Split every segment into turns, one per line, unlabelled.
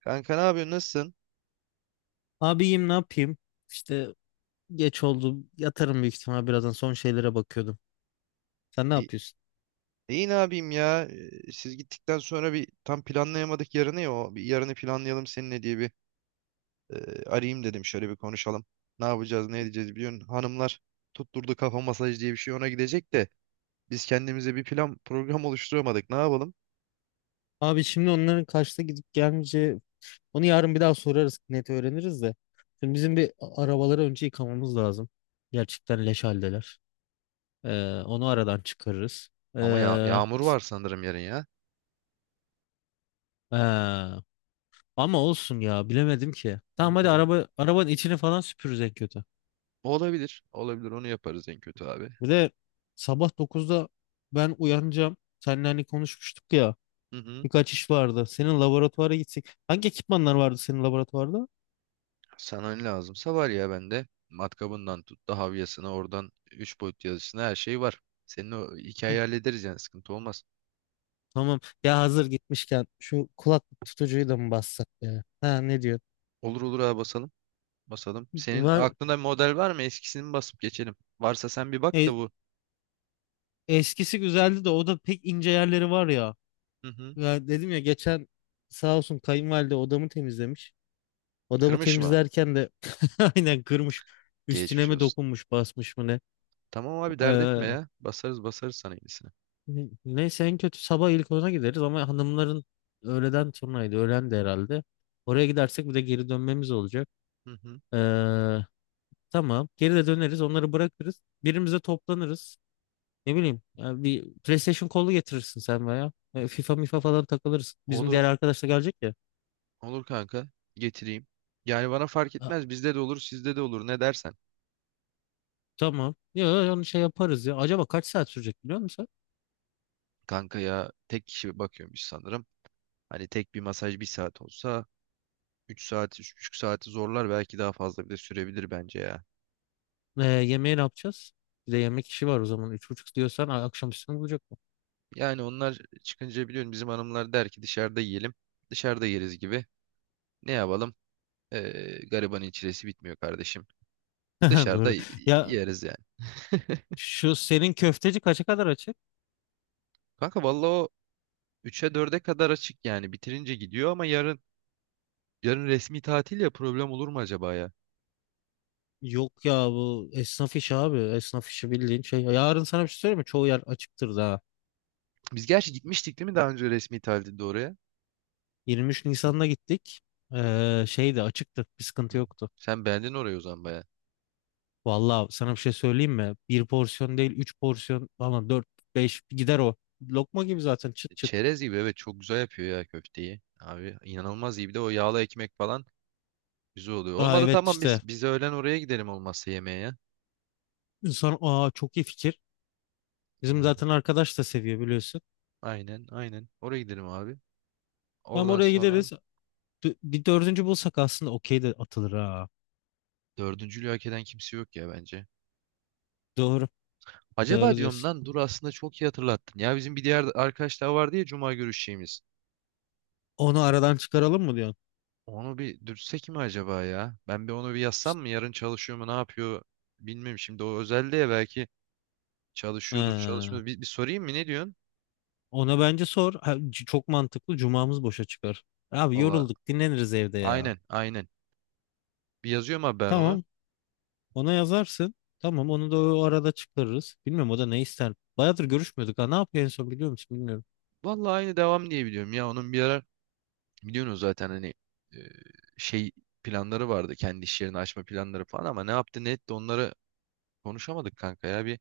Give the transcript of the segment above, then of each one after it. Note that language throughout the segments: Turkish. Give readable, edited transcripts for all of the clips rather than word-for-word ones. Kanka ne yapıyorsun? Nasılsın?
Abiyim ne yapayım? İşte geç oldu. Yatarım büyük ihtimal birazdan son şeylere bakıyordum. Sen ne
İyi,
yapıyorsun?
iyi ne yapayım ya? Siz gittikten sonra bir tam planlayamadık yarını ya. O bir yarını planlayalım seninle diye bir e, arayayım dedim. Şöyle bir konuşalım. Ne yapacağız, ne edeceğiz biliyorsun. Hanımlar tutturdu kafa masaj diye bir şey ona gidecek de biz kendimize bir plan program oluşturamadık. Ne yapalım?
Abi şimdi onların kaçta gidip gelmeyeceği onu yarın bir daha sorarız net öğreniriz de. Şimdi bizim bir arabaları önce yıkamamız lazım. Gerçekten leş haldeler. Onu aradan çıkarırız.
Ama ya
Ee,
yağmur var sanırım yarın ya.
ee, Ama olsun ya bilemedim ki. Tamam hadi
Öyle-
arabanın içini falan süpürürüz en kötü.
Olabilir. Olabilir. Onu yaparız en kötü abi.
Bir de sabah 9'da ben uyanacağım. Seninle hani konuşmuştuk ya.
Hı hı.
Birkaç iş vardı. Senin laboratuvara gitsek. Hangi ekipmanlar vardı senin laboratuvarda?
Sana ne lazımsa var ya bende. Matkabından tut da havyasına oradan 3 boyut yazısına her şey var. Senin o
Hı,
hikayeyi hallederiz yani sıkıntı olmaz.
tamam. Ya hazır gitmişken şu kulaklık tutucuyu da mı bassak ya? Ha ne diyor?
Olur olur abi basalım. Basalım. Senin
Var.
aklında model var mı? Eskisini mi basıp geçelim? Varsa sen bir bak da
E,
bu.
Eskisi güzeldi de o da pek ince yerleri var ya.
Hı hı.
Ya dedim ya geçen sağ olsun kayınvalide odamı temizlemiş. Odamı
Kırmış mı?
temizlerken de aynen kırmış. Üstüne
Geçmiş
mi
olsun.
dokunmuş basmış mı ne?
Tamam abi dert etme
Ee,
ya. Basarız basarız sana yenisini.
Neyse en kötü sabah ilk ona gideriz ama hanımların öğleden sonraydı. Öğlen de herhalde. Oraya gidersek bir de geri dönmemiz olacak.
Hı hı.
Ee, tamam. Geri de döneriz. Onları bırakırız. Birimize toplanırız. Ne bileyim, ya bir PlayStation kolu getirirsin sen veya. FIFA mifa falan takılırız. Bizim diğer
Olur.
arkadaş da gelecek ya.
Olur kanka. Getireyim. Yani bana fark
Ha,
etmez. Bizde de olur, sizde de olur. Ne dersen.
tamam. Ya onu şey yaparız ya. Acaba kaç saat sürecek biliyor musun?
Kanka ya tek kişi bakıyormuş sanırım. Hani tek bir masaj bir saat olsa 3 saati, 3,5 saati zorlar belki daha fazla bile sürebilir bence ya.
Sen? Yemeği ne yapacağız? Bir de yemek işi var o zaman. Üç buçuk diyorsan akşam üstüne bulacak mı?
Yani onlar çıkınca biliyorum bizim hanımlar der ki dışarıda yiyelim. Dışarıda yeriz gibi. Ne yapalım? Garibanın çilesi bitmiyor kardeşim. Dışarıda
Doğru. Ya
yeriz yani.
şu senin köfteci kaça kadar açık?
Kanka vallahi o 3'e 4'e kadar açık yani. Bitirince gidiyor ama yarın yarın resmi tatil ya, problem olur mu acaba ya?
Yok ya bu esnaf işi abi. Esnaf işi bildiğin şey. Yarın sana bir şey söyleyeyim mi? Çoğu yer açıktır daha.
Biz gerçi gitmiştik değil mi daha önce resmi tatilde oraya?
23 Nisan'da gittik. Şey de açıktı. Bir
Hı.
sıkıntı yoktu.
Sen beğendin orayı o zaman baya.
Vallahi sana bir şey söyleyeyim mi? Bir porsiyon değil, üç porsiyon falan dört, beş gider o. Lokma gibi zaten çıt çıt.
Çerez gibi, evet, çok güzel yapıyor ya köfteyi. Abi inanılmaz iyi. Bir de o yağlı ekmek falan güzel oluyor.
Aa
Olmadı
evet
tamam,
işte.
biz öğlen oraya gidelim olmazsa yemeğe ya.
İnsan aa çok iyi fikir. Bizim
Yani
zaten arkadaş da seviyor biliyorsun.
aynen, aynen. Oraya gidelim abi.
Hem
Oradan
oraya
sonra
gideriz. Bir dördüncü bulsak aslında okey de atılır ha.
dördüncülüğü hak eden kimse yok ya bence.
Doğru.
Acaba
Doğru
diyorum,
diyorsun.
lan dur, aslında çok iyi hatırlattın. Ya bizim bir diğer arkadaş daha vardı ya, cuma görüşeceğimiz.
Onu aradan çıkaralım mı diyorsun?
Onu bir dürtsek mi acaba ya? Ben bir onu bir yazsam mı? Yarın çalışıyor mu, ne yapıyor? Bilmiyorum, şimdi o özel diye belki çalışıyordur,
Ee,
çalışmıyor. Bir sorayım mı, ne diyorsun?
Ona bence sor. Ha, çok mantıklı. Cumamız boşa çıkar. Abi
Valla
yorulduk, dinleniriz evde ya.
aynen, aynen. Bir yazıyorum abi ben ona.
Tamam, ona yazarsın. Tamam, onu da o arada çıkarırız. Bilmiyorum o da ne ister. Bayağıdır görüşmüyorduk ha. Ne yapıyor en son biliyor musun? Bilmiyorum.
Valla aynı devam diye biliyorum ya onun bir ara. Biliyorsunuz zaten hani e, şey planları vardı. Kendi iş yerini açma planları falan, ama ne yaptı ne etti onları konuşamadık kanka ya. Bir,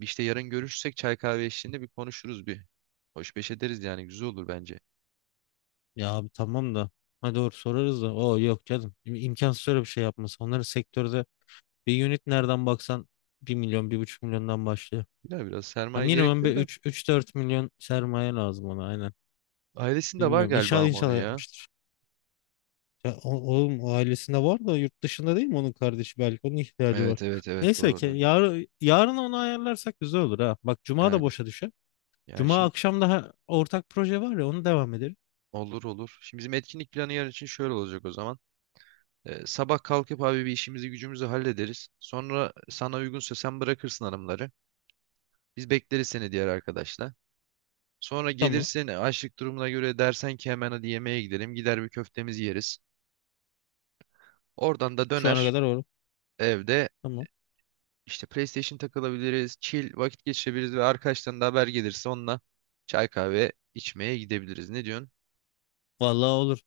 bir işte yarın görüşsek çay kahve eşliğinde bir konuşuruz bir. Hoş beş ederiz yani, güzel olur bence.
Ya abi tamam da. Ha doğru sorarız da. Oo yok canım. İm- imkansız öyle bir şey yapması. Onların sektörde bir unit nereden baksan bir milyon, bir buçuk milyondan başlıyor.
Biraz biraz
Ya
sermaye
minimum
gerekiyor
bir
da.
üç dört milyon sermaye lazım ona aynen.
Ailesinde var
Bilmiyorum.
galiba
İnşallah
ama onu
inşallah
ya.
yapmıştır. Ya, oğlum o ailesinde var da yurt dışında değil mi onun kardeşi belki onun ihtiyacı var.
Evet, evet, evet,
Neyse ki
doğru.
yarın onu ayarlarsak güzel olur ha. Bak cuma da
Yani
boşa düşer.
yani
Cuma
şimdi
akşam daha ortak proje var ya onu devam edelim.
olur olur. Şimdi bizim etkinlik planı yarın için şöyle olacak o zaman. Sabah kalkıp abi bir işimizi gücümüzü hallederiz. Sonra sana uygunsa sen bırakırsın hanımları. Biz bekleriz seni, diğer arkadaşlar. Sonra
Tamam.
gelirsin, açlık durumuna göre dersen ki hemen hadi yemeğe gidelim. Gider bir köftemizi yeriz. Oradan da
Şu ana
döner
kadar olur.
evde
Tamam.
işte PlayStation takılabiliriz. Chill vakit geçirebiliriz ve arkadaştan da haber gelirse onunla çay kahve içmeye gidebiliriz. Ne diyorsun?
Vallahi olur.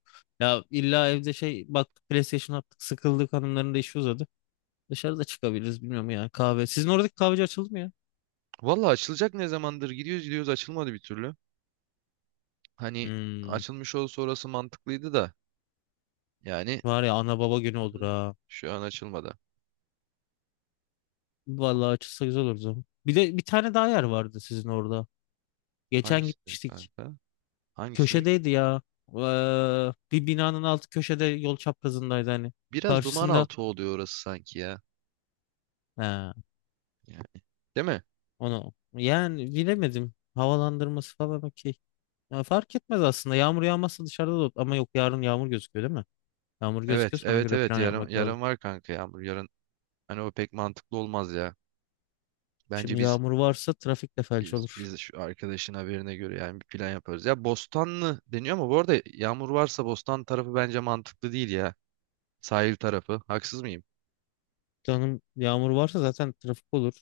Ya illa evde şey bak PlayStation attık sıkıldık hanımların da işi uzadı. Dışarıda çıkabiliriz bilmiyorum ya kahve. Sizin oradaki kahveci açıldı mı ya?
Valla açılacak, ne zamandır gidiyoruz gidiyoruz açılmadı bir türlü. Hani
Hmm,
açılmış olsa orası mantıklıydı da, yani,
Var ya ana baba günü
hı
olur
hı,
ha.
şu an açılmadı.
Vallahi açılsa güzel olur o zaman. Bir de bir tane daha yer vardı sizin orada. Geçen
Hangisini diyorum
gitmiştik.
kanka? Hangisini diyorum?
Köşedeydi ya. Bir binanın altı köşede yol çaprazındaydı hani.
Biraz duman
Karşısında
altı oluyor orası sanki ya.
he,
Yani, değil mi?
onu yani bilemedim. Havalandırması falan okey. Ya fark etmez aslında. Yağmur yağmazsa dışarıda da ama yok yarın yağmur gözüküyor değil mi? Yağmur
Evet,
gözüküyorsa ona
evet,
göre
evet.
plan
Yarın
yapmak lazım.
yarın var kanka yağmur. Yarın hani o pek mantıklı olmaz ya. Bence
Şimdi
biz
yağmur varsa trafik de felç
biz,
olur.
biz şu arkadaşın haberine göre yani bir plan yaparız. Ya Bostanlı deniyor ama bu arada yağmur varsa Bostan tarafı bence mantıklı değil ya. Sahil tarafı. Haksız mıyım?
Canım yağmur varsa zaten trafik olur.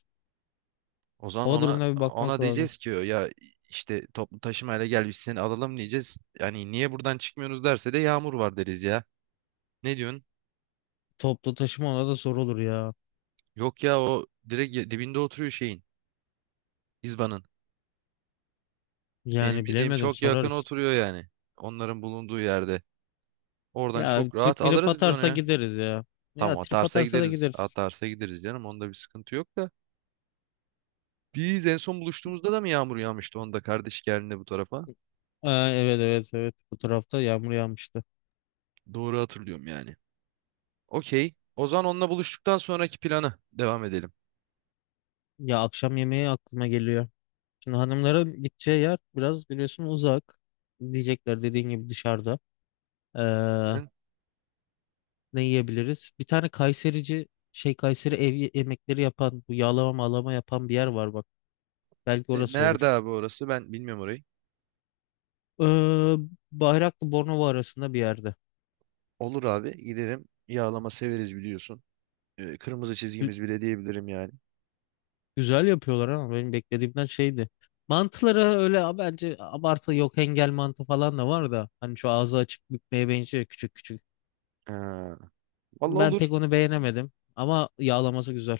O zaman
Hava
ona
durumuna bir bakmak
ona
lazım.
diyeceğiz ki ya işte toplu taşımayla gel, biz seni alalım diyeceğiz. Yani niye buradan çıkmıyorsunuz derse de yağmur var deriz ya. Ne diyorsun?
Toplu taşıma ona da zor olur ya.
Yok ya, o direkt dibinde oturuyor şeyin. İzban'ın. Benim
Yani
bildiğim
bilemedim
çok yakın
sorarız.
oturuyor yani. Onların bulunduğu yerde. Oradan
Ya
çok rahat
trip mirip
alırız biz onu
atarsa
ya.
gideriz ya. Ya
Tamam,
trip
atarsa
atarsa da
gideriz.
gideriz.
Atarsa gideriz canım. Onda bir sıkıntı yok da. Biz en son buluştuğumuzda da mı yağmur yağmıştı? Onda, kardeş geldiğinde bu tarafa.
Aa, evet evet evet bu tarafta yağmur yağmıştı.
Doğru hatırlıyorum yani. Okey. O zaman onunla buluştuktan sonraki plana devam edelim.
Ya akşam yemeği aklıma geliyor. Şimdi hanımların gideceği yer biraz biliyorsun uzak. Diyecekler dediğin gibi dışarıda. Ee,
Senin-
Ne yiyebiliriz? Bir tane Kayseri ev yemekleri yapan bu yağlama mağlama yapan bir yer var bak. Belki
E,
orası
Nerede
olur.
abi orası? Ben bilmiyorum orayı.
Ee, Bayraklı Bornova arasında bir yerde.
Olur abi, giderim. Yağlama severiz biliyorsun. Kırmızı çizgimiz bile diyebilirim yani.
Güzel yapıyorlar ama benim beklediğimden şeydi. Mantıları öyle bence abartı yok engel mantı falan da var da hani şu ağzı açık bükmeye benziyor küçük küçük.
Ha. Vallahi
Ben
olur.
pek onu beğenemedim ama yağlaması güzel.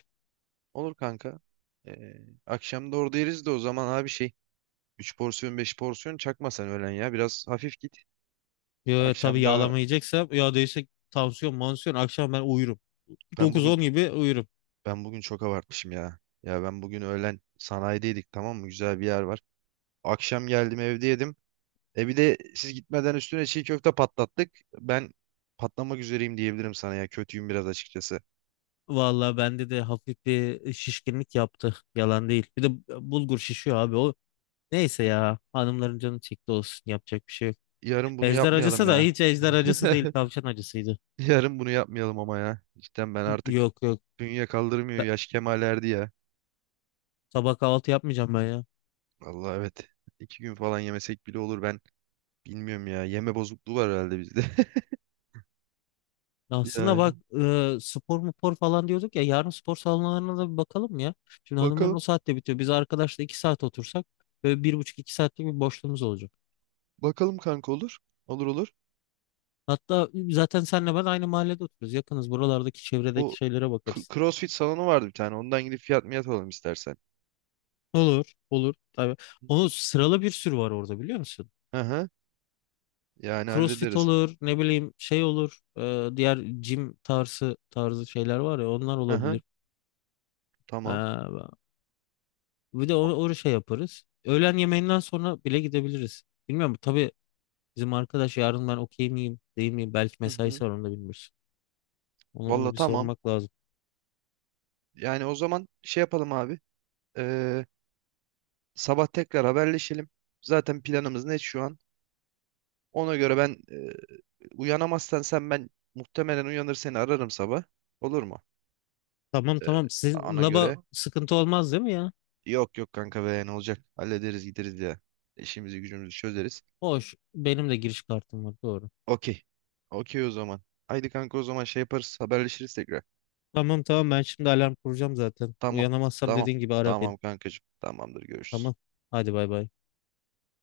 Olur kanka. Ee, akşam da orada yeriz de, o zaman abi şey 3 porsiyon 5 porsiyon çakma sen öğlen ya. Biraz hafif git. Hı.
Ya, tabii
Akşam da
yağlama yiyeceksem ya değilse tansiyon mansiyon akşam ben uyurum.
ben
Dokuz
bugün
on gibi uyurum.
ben bugün çok abartmışım ya. Ya ben bugün öğlen sanayideydik, tamam mı? Güzel bir yer var. Akşam geldim evde yedim. E bir de siz gitmeden üstüne çiğ köfte patlattık. Ben patlamak üzereyim diyebilirim sana ya. Kötüyüm biraz açıkçası.
Vallahi bende de hafif bir şişkinlik yaptı. Yalan değil. Bir de bulgur şişiyor abi o. Neyse ya hanımların canı çekti olsun yapacak bir şey yok.
Yarın bunu
Ejder
yapmayalım
acısı da
ya.
hiç ejder acısı değil tavşan acısıydı.
Yarın bunu yapmayalım ama ya. Cidden ben artık
Yok yok
dünya kaldırmıyor.
Ben-
Yaş kemale erdi ya.
Sabah kahvaltı yapmayacağım ben ya.
Vallahi evet. 2 gün falan yemesek bile olur. Ben bilmiyorum ya. Yeme bozukluğu var herhalde bizde.
Aslında
Yani.
bak spor mupor falan diyorduk ya yarın spor salonlarına da bir bakalım ya. Şimdi hanımların
Bakalım.
o saatte bitiyor. Biz arkadaşla iki saat otursak böyle bir buçuk iki saatlik bir boşluğumuz olacak.
Bakalım kanka, olur. Olur olur.
Hatta zaten senle ben aynı mahallede oturuyoruz. Yakınız buralardaki çevredeki
Bu
şeylere bakarız.
CrossFit salonu vardı bir tane. Ondan gidip fiyat miyat alalım istersen.
Olur olur tabii. Onu sıralı bir sürü var orada biliyor musun?
Hı hı. Yani
CrossFit
hallederiz.
olur ne bileyim şey olur. Diğer gym tarzı tarzı şeyler var ya onlar
Hı hı.
olabilir.
Tamam.
Ha, bir de o şey yaparız. Öğlen yemeğinden sonra bile gidebiliriz. Bilmiyorum tabii bizim arkadaş yarın ben okey miyim değil miyim? Belki
Hı hı.
mesaisi var onu da bilmiyoruz. Onu,
Valla
onu bir
tamam.
sormak lazım.
Yani o zaman şey yapalım abi. Ee, sabah tekrar haberleşelim. Zaten planımız net şu an. Ona göre ben uyanamazsan sen, ben muhtemelen uyanır seni ararım sabah. Olur mu?
Tamam tamam sizin
Ona
laba
göre.
sıkıntı olmaz değil mi ya?
Yok yok kanka be, ne olacak? Hallederiz, gideriz ya. İşimizi gücümüzü çözeriz.
Hoş benim de giriş kartım var doğru.
Okey. Okey o zaman. Haydi kanka, o zaman şey yaparız, haberleşiriz tekrar.
Tamam tamam ben şimdi alarm kuracağım zaten.
Tamam.
Uyanamazsam
Tamam.
dediğin gibi ara beni.
Tamam kankacığım. Tamamdır, görüşürüz.
Tamam hadi bay bay.